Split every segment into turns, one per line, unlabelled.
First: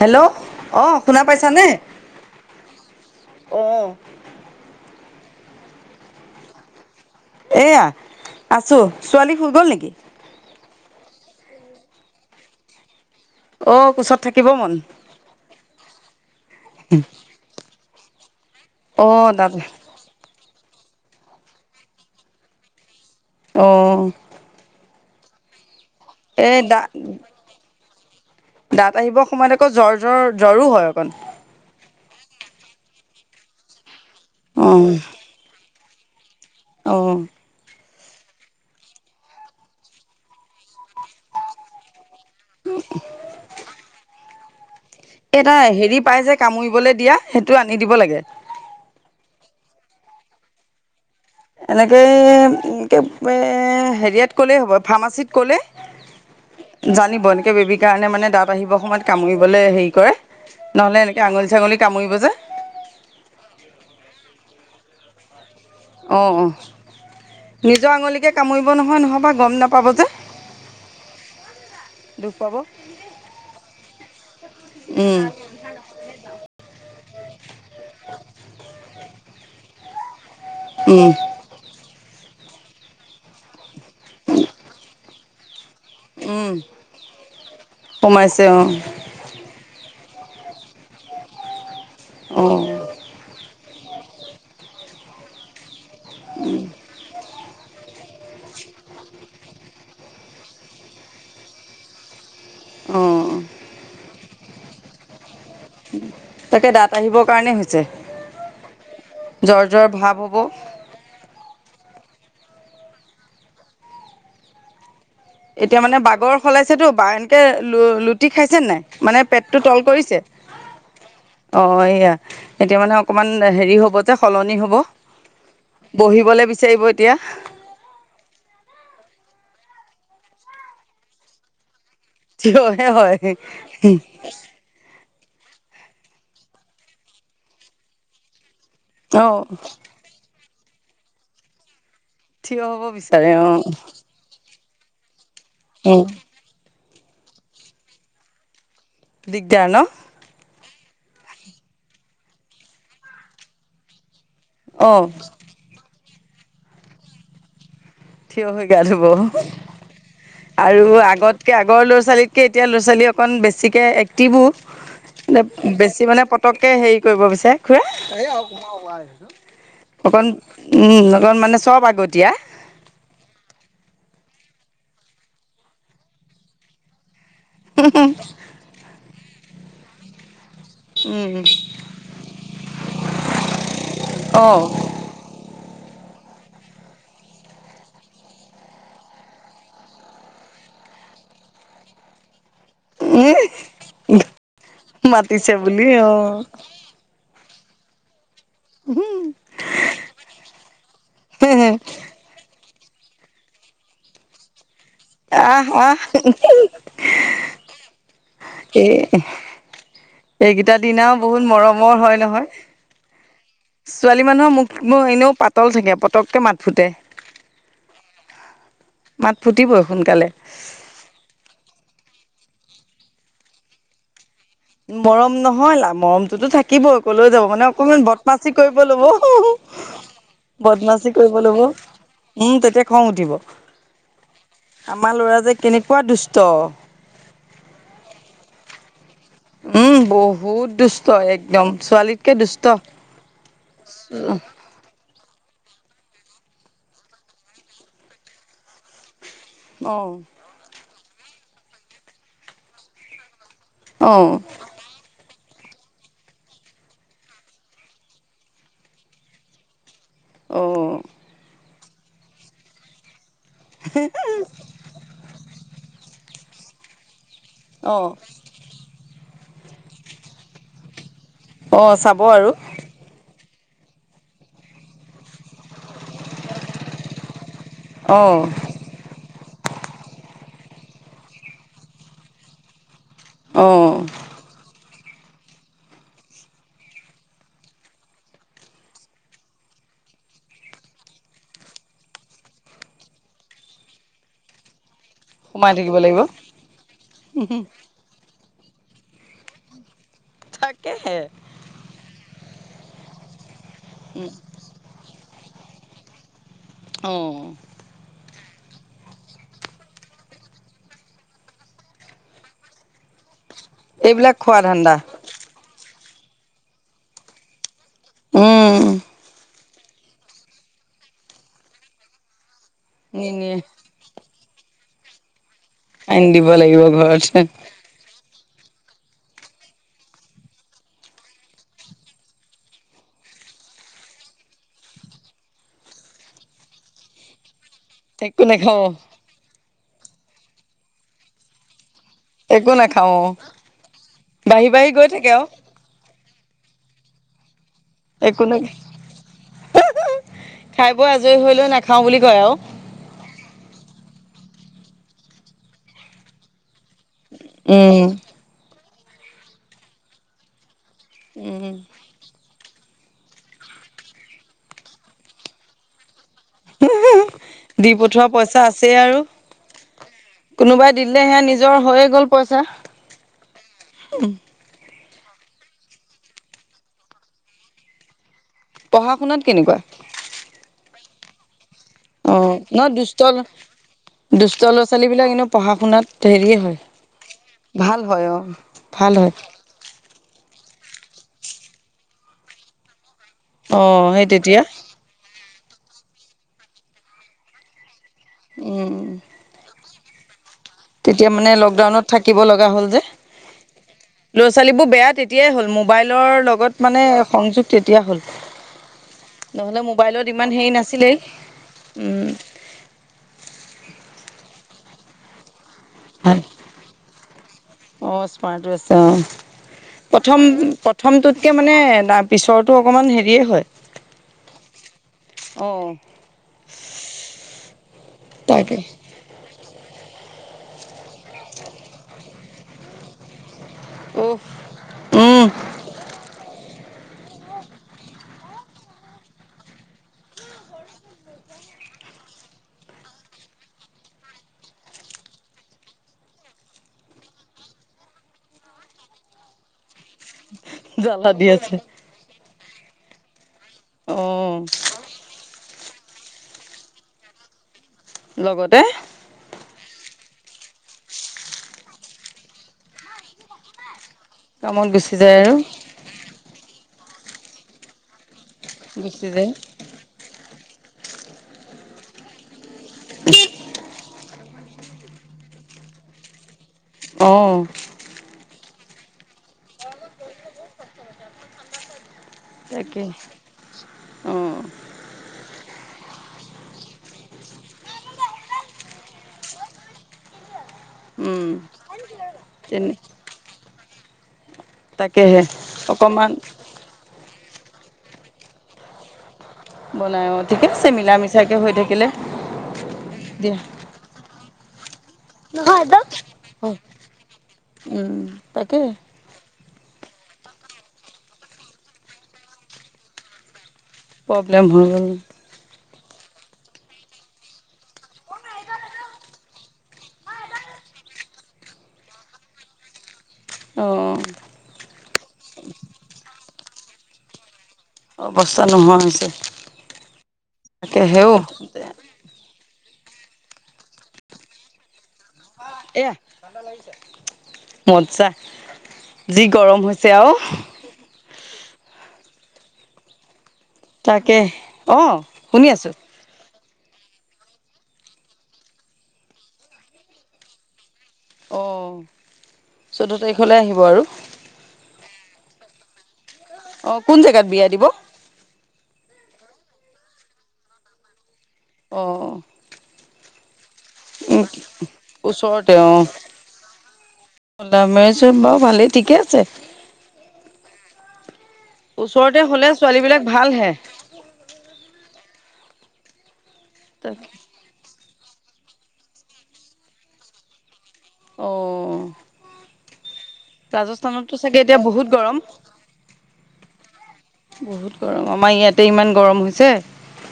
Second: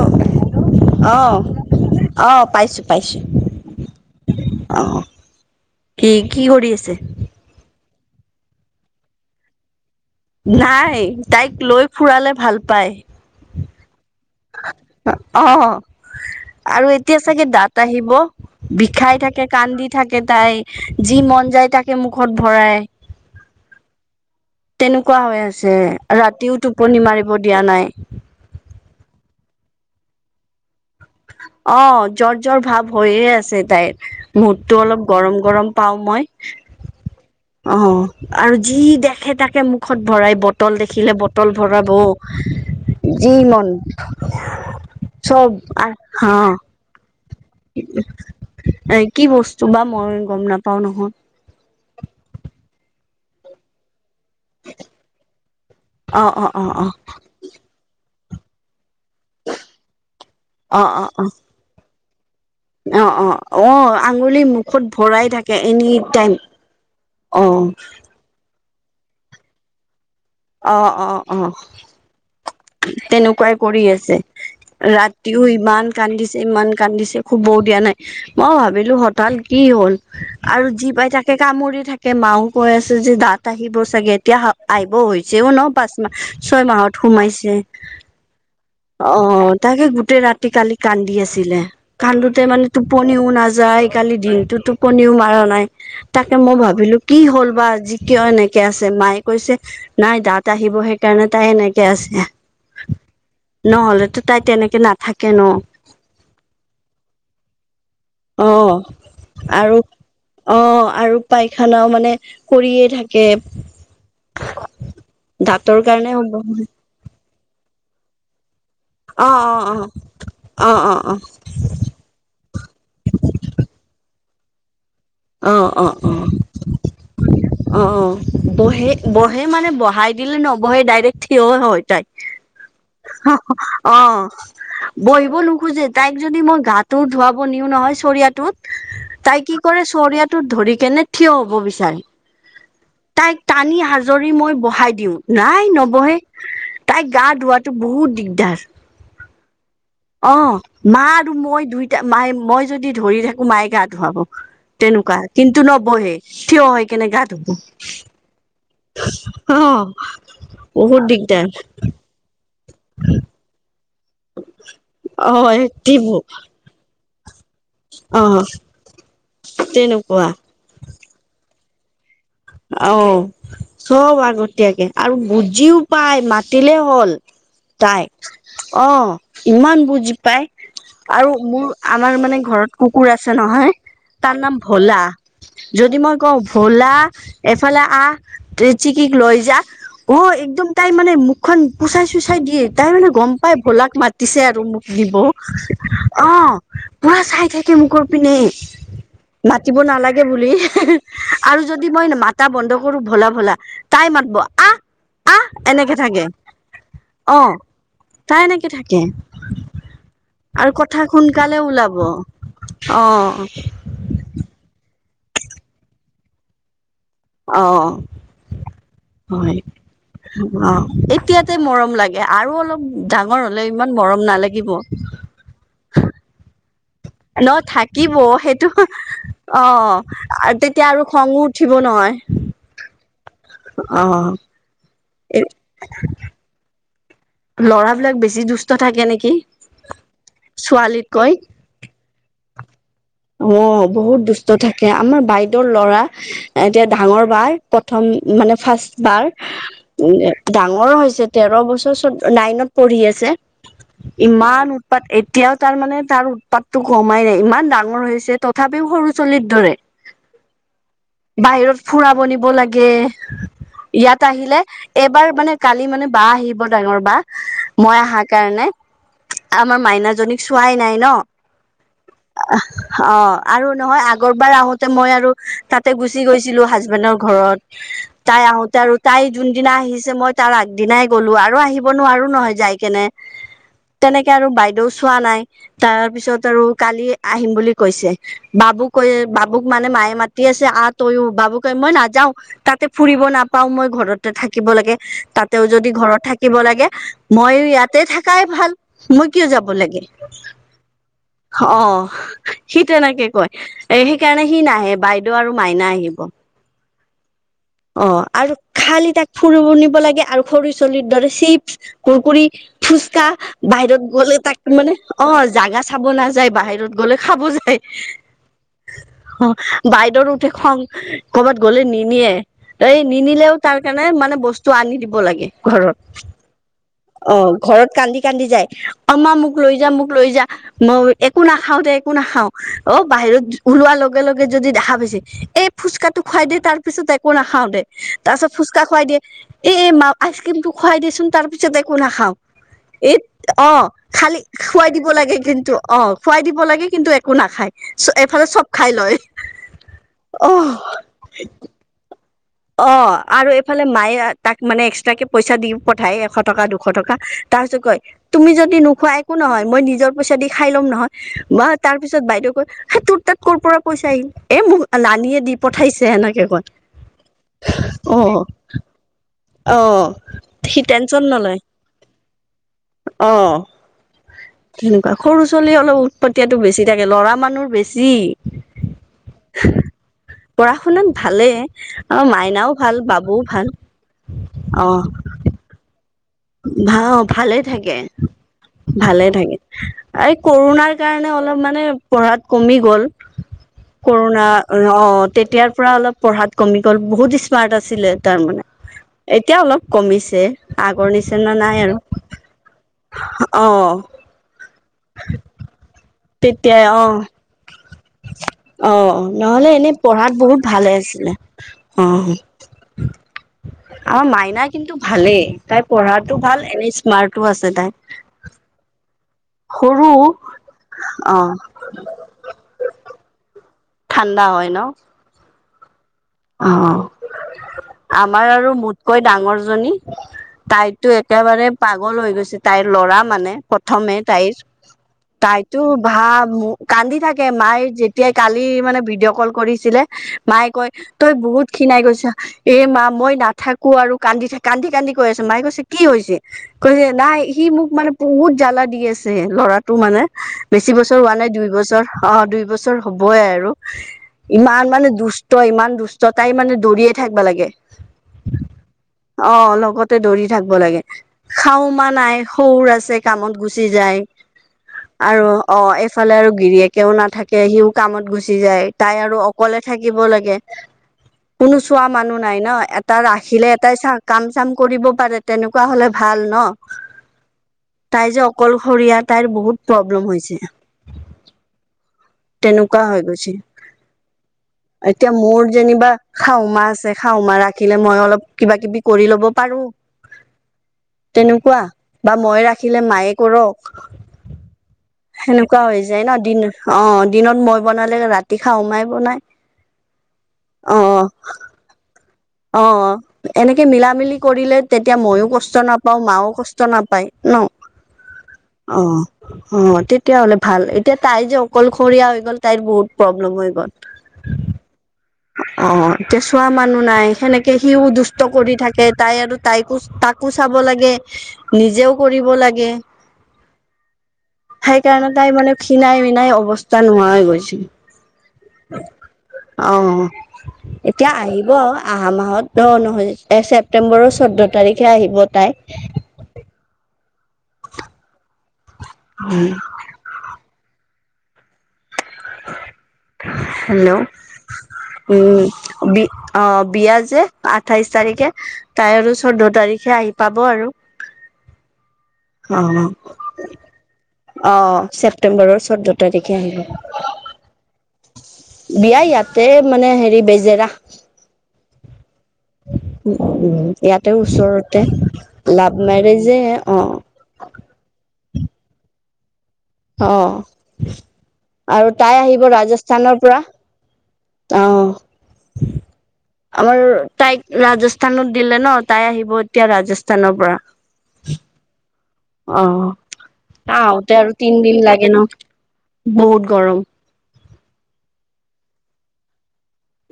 Hello অ শুনা পাইছানে?
অ পাইছোঁ পাইছোঁ। অ কি কি কৰি আছে।
এয়া আছো ছোৱালী শুই গ'ল নেকি?
নাই তাইক লৈ ফুৰালে ভাল পায়।
অ কোচত থাকিব মন।
অ আৰু এতিয়া চাগে দাঁত আহিব
অ
বিষাই থাকে
দাঁত
কান্দি থাকে তাই যি মন যায় তাকে মুখত ভৰাই।
অঁ
তেনেকুৱা হৈ আছে
এই
ৰাতিও
দা
টোপনি মাৰিব দিয়া নাই।
দাঁত, আহিবৰ সময়ত আকৌ জ্বৰ জ্বৰ জ্বৰো হয় অকণ
অ জ্বৰ জৰ ভাৱ হৈয়ে আছে তাইৰ
অ
মূৰতো অলপ গৰম গৰম পাওঁ মই।
অঁ
অ আৰু যি দেখে তাকে মুখত ভৰাই বটল, দেখিলে বটল ভৰাব। যি মন
এ
চব
এটা হেৰি পাই
হা
যে কামুৰিবলৈ দিয়া সেইটো আনি দিব লাগে।
এ কি বস্তু বা মই গম নাপাও নহয়।
এনেকৈ এ হেৰিয়াত কলে হ'ব ফাৰ্মাচত, ক'লে
অ অ অ
জানিব এনেকে বেবি সেইকাৰণে মানে দাঁত আহিবৰ সময়ত কামুৰিবলৈ হেৰি কৰে
অ অ অ
নহ'লে এনেকৈ আঙুলি -ছাঙলী কামুৰিব যে।
অ অ অ আঙুলি মুখত ভৰাই থাকে। এনি
অ
টাইম
অ
অ
নিজৰ আঙুলিকে কামুৰিব নহয় নহ'বা গম নাপাব যে।
অ অ অ
দুখ পাব
তেনেকুৱাই কৰি আছে
উম
ৰাতি শ ইমান কান্দিছে ইমান কান্দিছে শুবও দিয়া নাই মই ভাবিলো হঠাৎ কি হ'ল। আৰু যি পাই
উম
তাকে কামুৰি থাকে মাও কৈ আছে যে দাঁত আহিব। চাগে এতিয়া আহিব হৈছেও ন পাঁচ মাহ
উম
ছয় মাহত সোমাইছে।
সোমাইছে অঁ
অ তাকে গোটেই ৰাতি কালি কান্দি আছিলে কান্দোতে
অঁ
মানে। টোপনিও নাযায় কালি দিনটোতো টোপনিও মাৰা নাই তাকে মই ভাবিলোঁ। কি হ'ল বা যি কিয় এনেকে আছে মায়ে কৈছে। নাই দাঁত আহিব সেইকাৰণে তাই এনেকে আছে।
অ
নহ'লেতো তাই তেনেকে নাথাকে ন।
তাকে দাঁত আহিবৰ কাৰণে হৈছে
অ
জ্বৰ জ্বৰ ভাৱ হব।
অঁ আৰু পাইখানাও মানে কৰিয়ে থাকে। দাঁতৰ
এতিয়া মানে
কাৰণে হ'ব
বাগৰ সলাইছেতো বা এনকে লু লুটি খাইছেনে নাই। মানে
অ
পেটটো তল
অ
কৰিছে। অ অ অ, এইয়া এতিয়া মানে অকমান হেৰি হব যে সলনি হব। বহিবলে বিচাৰিব এতিয়া হা।
অঁ অ অ, বহে বহে মানে বহাই দিলে নবহে ডাইৰেক্ট থিয় হয় তাই। চিও চু,
থিয়হে হয়
হ হ, অ অ অ। এ এ আহ, বহিব নোখোজে তাইক যদি মই গাটো ধুৱাব নিও নহয় চৰিয়াটোত এ এ এ এ,
অঁ
তাই কি কৰে চৰিয়াটোত ধৰি কেনে থিয় হব বিচাৰে।
থিয় হ'ব বি
তাইক টানি হাজৰি মই বহাই দিওঁ নাই
অঁ
নবহে। হে হে হে, তাইক গা ধুৱাটো বহুত দিগদাৰ।
দিগদাৰ ন।
অ অ অ, মা আৰু মই দুইটা মায়ে মই যদি ধৰি থাকো মায়ে গা ধুৱাব। কুহু
অঁ
তেনেকুৱা কিন্তু নবহে সি ই ই থিয় হৈ কেনে গা ধুব সি ই ই।
থিয় হৈ গা ধুব আৰু
বহুত দিগদাৰ
আগতকে আগৰ ল'ৰা-ছোৱালী কে এতিয়া ল'ৰা-ছোৱালী অকন বেছিকে এক্টিভো নাইব
অ', এক্টিভ
বেছি মানে পতক তাকে হেৰি কৰিব বিচাৰে। খুৰা সেইয়া
অ',
অকন
তেনেকুৱা
উম উ উ লগত মানে চব আগতীয়া।
আহ, চব আগতীয়াকে আৰু বুজিও পাই মাতিলে হ'ল। তাই ছু ঠু, অ অ অ, ইমান বুজি পায়। আৰু
উম
মোৰ আমাৰ মানে ঘৰত কুকুৰ আছে নহয় তাৰ
অ
নাম ভোলা। যদি মই কওঁ ভোলা এফালে আহ তে চিকিক লৈ যা। অ একদম তাই মানে মুখখন পুচাই-চুচাই দিয়ে। তাই মানে গম পাই ভোলাক মাতিছে আৰু মোক দিব অ
মাতিছে বুলি
অ অ। পুৰা চাই থাকে মুখৰ পিনে।
হুম।
মাতিব নালাগে বুলি ই হে হি ই আহ আৰু যদি মই নেমা তা বন্ধ কৰো ভোলা ভোলা ই ই ই তাই মাতব আহ। আহ এনেকে থাকে অঁ অ অ। তাই এনেকে
এই
থাকে আৰু
এইকেইটা দিন
কথা
বহুত
সোনকালে ওলাব
মৰমৰ
অঁ অ
হয় নহয়
অ অ অ অ
ছোৱালী মানুহৰ মুখ বোৰ এনেও পাতল থাকে পতককে মাত ফুটে
অ অ অ অ,
মাত
হয়,
ফুটিবই সোনকালে
উম উম অ অ এতিয়া যে মৰম লাগে আৰু অলপ ডাঙৰ হলে ইমান মৰম নালা
মৰম নহয় লা মৰমটোতো থাক কিব আৰু কলৈযাব
ন
মানে অকমান
থাকিব
বদমাচি
সেইটো
কৰিব লব উহু উমহু
অ
সে এ এ
আৰু
এ
তেতিয়া আৰু
বদমাচি কৰিব
খঙো
ল'ব
উঠিব নহয়।
উম তেতিয়া খং উঠিব।
অহ অহ
আমাৰ ল'ৰা যে কেনেকুৱা দুষ্ট অ অ।
লৰাবিলাক বেছি দুষ্ট থাকে নেকি?
উম বহুত দুষ্ট
ছোৱালীতকৈ
একদম ছোৱালীতকে দুষ্ট।
অঁ অ অ, বহুত দুষ্ট থাকে। সেয়া আমাৰ সি ই ই ই বাইদেউৰ ল'ৰা এতিয়া ডাঙৰ বাৰ প্ৰথম মানে ফাৰ্ষ্ট বাৰ
অ
সেইয়া উম দে ডাঙৰ হৈছে তেৰ বছৰ চৈদ নাইনত পঢ়ি আছে। টুং টা
অ
ইমান উৎপাত এতিয়াও তাৰ মানে তাৰ উৎপাতটো কমাই নাই ইমান ডাঙ ঙৰ হৈছে তথাপিও মোৰ চুলিত ধৰে
অ
বাহিৰত ফুৰাব নিব লাগে ইয়াত আহিলে। এইবাৰ মানে কালি মানে বা আহিব ডাঙৰ বা
অ
মই আহাৰ কাৰণে। আমাৰ মাইনাাজনীক চোৱাই নাই ন।
অ চাব আৰু
অ আৰু নহয় আগৰপৰাই আহোতে মই আৰু তাতে গুচি গৈছিলো হাজবেণ্ডৰ ঘৰত।
অ
তাই আহোতে আৰু তাই যোনদিনা আহিছে মই তাৰ আগদিনাই গ'লো আৰু আহিব নোৱাৰো নহয় যাই কেনে
অহ
তেনেকে আৰু বাইদেউ চোৱা নাই তাৰ পিছত আৰু কালি আহিম বুলি কৈছে। বাবু কৈ বাবুক মানে মায়ে মাতি আছে আ তইয়ো বাবু কয় মই নাযাওঁ। তাতে ফুৰিব নাপাওঁ মই ঘৰতে থাকিব লাগে। তাতেও
সোমাই
যদি
থাকিব লাগিব
ঘৰত থাকিব লাগে মইয়ো ইয়াত তে থাকাই ভাল মই কিয় যাব লাগে?
তাকেহে
অ সি তেনেকে কয়। সেইকাৰণে সি নাহে বাই দেউ আৰু মাইনা আহিব।
অঁ
অ আৰু খালি তাক ফুৰিব নিব লাগে আৰু খৰি চলিৰ দৰে চিপছ কুৰকুৰি ফুচকা বাহিৰত
এইবিলাক
গ'লে
খোৱা
তাক
ধান্দা
মানে অ জাগা চাব নাযায় বাহিৰত গ'লে খাব যায়।
উম
বাইদেউৰো উঠে খং কৰ'বাত গ'লে নিনিয়ে এই নিনিলেও
নিনিয়ে
তাৰ মানে বস্তু আনি দিব লাগে। ঘৰত
আনি দিব লাগিব ঘৰত
অ ঘৰত কান্দি কান্দি যায় অ মা মোক লৈ যা মোক লৈ যা মই একো না খাওঁতে একো নাখাওঁ অ বাহিৰত ওলোৱাৰ লগে লগে যদি দেখা পাইছে এই ফুচকাটো খুৱাই দে তাৰ পিছত একো নাখাওঁ দে তাৰ
একো
পাছত ফুচকা
নেখাব
খুৱাই দিয়ে এ মা আইচ ক্ৰীম টো খুৱাই দিয়েচোন তাৰ পিছতে একো নাখাওঁ।
একো নাখাও
অ খালী
বাঢ়ি
খুৱাই
বাঢ়ি
দিব
গৈ থাকে
লাগে।
আৰু
কিন্তু অ খোৱাই দিব লাগে কিন্তু একো নাখায়
একো
এফালে
না
চব খাই লয়। অ
যি দিলেও নাখাওঁ বুলি কয় আৰু।
অ আৰু এইফালে মায়ে তাক মানে এক্সট্ৰাকে পইচা দি পঠায় এশ টকা দুশ টকা তাৰ পিছত কয়
উম,
তুমি যদি নোখোৱা একো নহয় মই নিজৰ পইচা দি খাই লম নহয়। বা
উম।
তাৰ তাৰ পিছত বাইদেউ কয় তোৰ তাত ক'ৰ পৰা পইচা আহিল। এ মোক নানিয়ে দি পঠাইছে এনেকে কয়।
দি পঠোৱা
অ',
পইচা আছেই আৰু
অ', সি
কোনোবাই
টেনচন
দিলেহে
নলয়
নিজৰ হৈয়ে গ'ল পইচা
অ',
উ
তেনেকুৱা সৰু ছোৱালী অলপ উৎপতিয়াটো বেছি থাকে। ল'ৰা মানুহ বেছি
পঢ়া শুনাত কেনেকুৱা?
পঢ়া শুনাত ভালেই আৰু
অ',
মাইনাও
নহয়
ভাল
দুষ্ট
বাবুও ভাল।
দুষ্ট ল'ৰা ছোৱালী বিলাক এনেও পঢ়া শুনাত হেৰিয়ে হয়
অঁ ভালে থাকে
ভাল হয় অ', ভাল
ভালে
হয়।
থাকে। এই কৰোণাৰ কাৰণে অলপ মানে পঢ়াত কমি গ'ল।
অ', সেই
কৰোনা
তেতিয়া
অ তেতিয়াৰ পৰা অলপ পঢ়াত কমি গ'ল বহুত স্মাৰ্ট আছিলে তাৰমানানে।
উম,
এতিয়া অলপ কমিছে। আগৰ
তেতিয়া মানে
নিচিনা নাই আৰু
লকডাউনত থাকিব লগা হ'ল যে,
অ'
ল'ৰা-ছোৱালীবোৰ বেয়া তেতিয়াই হ'ল, মোবাইলৰ
তেতিয়াই
লগত মানে
অ'
সংযোগ তেতিয়া হ'ল।
অ নহলে এনেই
মোবাইলত
পঢ়াত
ইমান
বহুত
হেৰি
ভালে
নাছিলেই
আছিলে অ।
উম
আমাৰ মাইনা কিন্তু, ভালে। তাই পঢ়াতটো ভাল এনেই স্মাৰ্টো আছে তাই।
পৰা আছে অ।
সৰু
প্ৰথম প্ৰথমটোতকে
অ'
মানে, পিছৰটো অকণমান হেৰিয়ে হয়।
ঠাণ্ডা হয় ন।
অ,
অ আমাৰ আৰু, কৈ ডাঙৰ জনী তাইতো একেবাৰে পাগল হৈ গৈছে। তাইৰ ল'ৰা মানে প্ৰথমে
উহ
তাইৰ,
উম
তাইতো ভাল কান্দি থাকে, মায়ে যেতিয়াই কালি মানে ভিডিঅ' কল কৰিছিলে। মায়ে কয়। তই বহুত খিনাই গৈছা। এ মা মই নাথাকো আৰু কান্দি থাক কান্দি কান্দি কৈ আছো মায়ে কৈছে। কি হৈছে কৈছে। নাই সি মোক মানে বহুত জ্বালা দি আছে ল'ৰাটো মানে। বেছি বছৰ
জ্বালা
হোৱা
দি
নাই, দুই
আছে
বছৰ অ দুই বছৰ হবই আৰু
অ
ইমান মানে দুষ্ট তই ইমান দুষ্ট তাই মানে দৌৰিয়ে থাকিব লাগে।
লগতে,
অ লগতে দৌৰি থাকিব লাগে। খাও মা নাই সুৰ আছে, কামত গুচি যায়।
কামত গুচি যায়
আৰু অ এইফালে আৰু গিৰিয়েকেও নাথাকে সিও কামত গুচি গুচি যায় তাই
গুচি
আৰু
যায়
অকলে থাকিব লাগে, কোনো চোৱা মানুহ নাই ন, এটটা ৰাখিলে এটাই চা কাম চাম কৰিব পাৰে। তেনেকুৱা হলে ভাল ন।
অঁ।
তাই যে অকলশৰীয়া তাইৰ বহুত প্ৰব্লেম হৈছে। তেনেকুৱা
তাকে
হৈ গৈছে।
অ
এতিয়া মোৰ যেনিবা খাওমা আছে খাওমা ৰাখিলে, মই অলপ কিবা কিবি কৰি লব পাৰো। হয় [unintelligible]
উম।
বা মই
তেনে
ৰাখিলে মায়ে কৰক।
তাকেহে
সেনেকুৱা হৈ যায়
অকমান
ন, দিন অ দিনত মই বনালে ৰাতি খা মাই বনাই।
বনাই অ ঠিকেছে
অ
মিলা মিছাকে হৈ থাকিলে।
অ
দিয়া
এনেকে মিলা মিলি কৰিলে, তেতিয়া মইয়ো কষ্ট নাপাওঁ মাও কষ্ট নাপায় ন,
উম তাকে
অ অ তেতিয়াাহলে ভাল এতিয়া তাই যে অকলশৰীয়া হৈ গ'ল তাইৰ বহুত প্ৰব্লেম হৈ গ'ল।
প্ৰব্লেম হৈ গল।
অ এতিয়া চোৱা মানুহ নাই। সেনেকে সিও দুষ্ট কৰি থাকে, তাই আৰু তাইকো তাকো চাব লাগে। নিজেও কৰিব লাগে।
অঁ।
সেই কাৰণে, তাই মানে খিণাই মিনাই অৱস্থা নোহোৱা হৈ গৈছে।
অৱস্থা নোহোৱা হৈছে
অ
তাকেহে
এতিয়া
অ
আহিব। অহা মাহত অ নহয়, ছেপ্টেম্বৰৰ চৈধ্য তাৰিখে আহিব তাই।
এয়া মজ্জা যি গৰম হৈছে আৰু।
হেল্ল'
তাকে অ শুনি আছো
উম বি- অ বিয়া যে আঠাইশ তাৰিখে, তাই আৰু চৈধ্য তাৰিখে আহি পাব আৰু।
অ
অ অ
চৈধ্য তাৰিখলৈ আহিব আৰু
অ ছেপ্তেম্বৰৰ চৈধ্য তাৰিখে আহি
অ
পাব।
কোন জেগাত বিয়া দিব?
বিয়া ইয়াতে মানে হেৰি বেজেৰা।
অ অ
ইয়াতে ওচৰতে
ওচৰতে
লাভ মেৰেজে অ।
ওলাভ মেৰেজে বাৰু ভালেই ঠিকে আছে।
অ আৰু তাই
ওচৰতে
আহিব
হলে ছোৱালী বিলাক
ৰাজস্থানৰ পৰা।
ভালহে
অ আমাৰ
তাকে
তাই- ৰাজস্থানত দিলে ন তাই আহিব এতিয়া ৰাজস্থানৰ পৰা।
অঁ
অ তাৰ আহোতে আৰু
চাগে এতিয়া
তিনদিন
বহুত
লাগে
গৰম
ন, বহুত গৰম।
বহুত গৰম, আমাৰ ইয়াতে ইমান গৰম হৈছে।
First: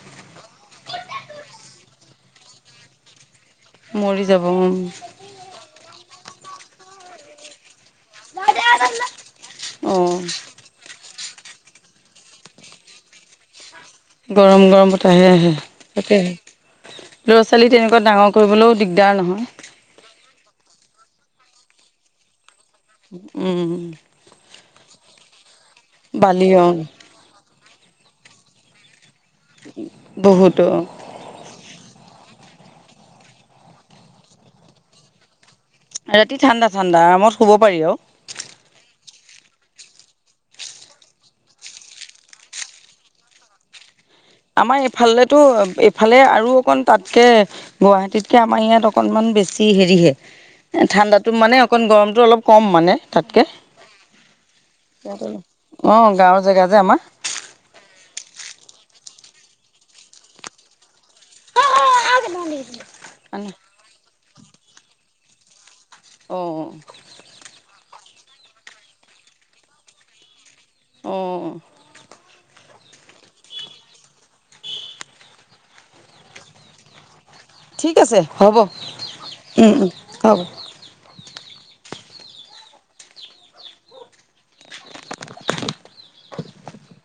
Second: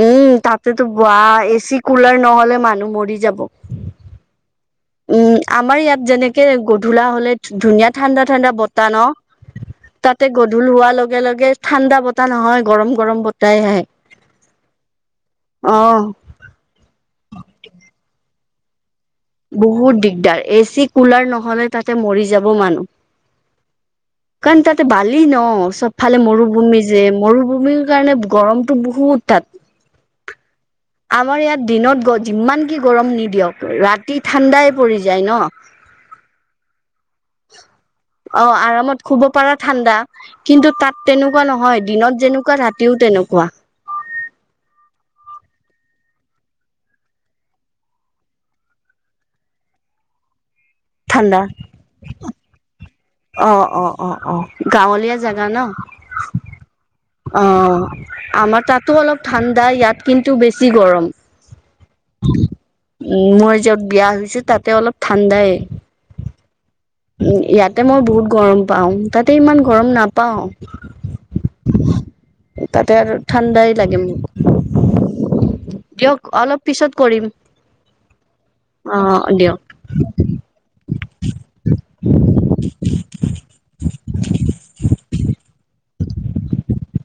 উম তাতেতো বোৱা এ চি কুলাৰ নহলে মানুহ মৰি যাব।
মৰি যাব উম।
উম আমাৰ ইয়াত যেনেকে গধূলা হলে- ধুনীয়া ঠাণ্ডা ঠাণ্ডা বতাহ ন
অ
তাতে গ- ধুৰ হোৱাৰ লগে লগে ঠাণ্ডা বতাহ নহয় গৰম গৰম বতাহে আহে।
গৰম গৰম বতাহে আহে
অ
তাকে। ল'ৰা ছোৱালী তেনেকোৱা ডাঙৰ কৰিবলৈও দিগদাৰ নহয়।
বহুত দিগদাৰ এ চি, কুলাৰ নহলে তাতে মৰি যাব মানুহ।
উম
কাৰণ তাতে বালি ন চবফালে
বালি অ
মৰুভূমি যে মৰুভূমিৰ কাৰণে- গৰমটো বহুত তাত।
বহুত অ।
আমাৰ ইয়াত দিনত গ যিমান কি গৰম নিদিয়ক ৰাতি ঠাণ্ডাই পৰি যায় ন।
ৰাতি ঠাণ্ডা ঠাণ্ডা আৰামত শুব পাৰি আৰু।
অ আৰামত শুব পাৰা ঠাণ্ডা। কিন্তু তাত তেনেকুৱা নহয় দিনত যেনেকুৱা ৰাতিও তেনেকুৱা।
আমাৰ এইফালতো এইফালে আৰু অকন তাতকে- গুৱাহাটীতকে আমাৰ ইয়াত অকনমান বেছি হেৰিহে, ঠাণ্ডাটো
ঠাণ্ডা
মানে অকণ গৰমটো অলপ কম মানে। তাতকে
অ অ অ অ গাঁওলীয়া জাগা ন?
অ গাঁও জাগা যে আমাৰ।
অ আমাৰ তাতো অলপ ঠাণ্ডা ইয়াত কিন্তু বেছি গৰম। উম মই যত বিয়া হৈছো তাতে অলপ ঠাণ্ডাই।
অ'
উম ইয়াতে মই বহুত গৰম পাও তাতে ইমান গৰম নাপাও।
অ'
তাতে আৰু ঠাণ্ডাই লাগে মোক। দিয়ক অলপ পিছত কৰিম।
ঠিক আছে হ'ব
অ দিয়ক
উম উম হ'ব।
[inaudible] [inaudible]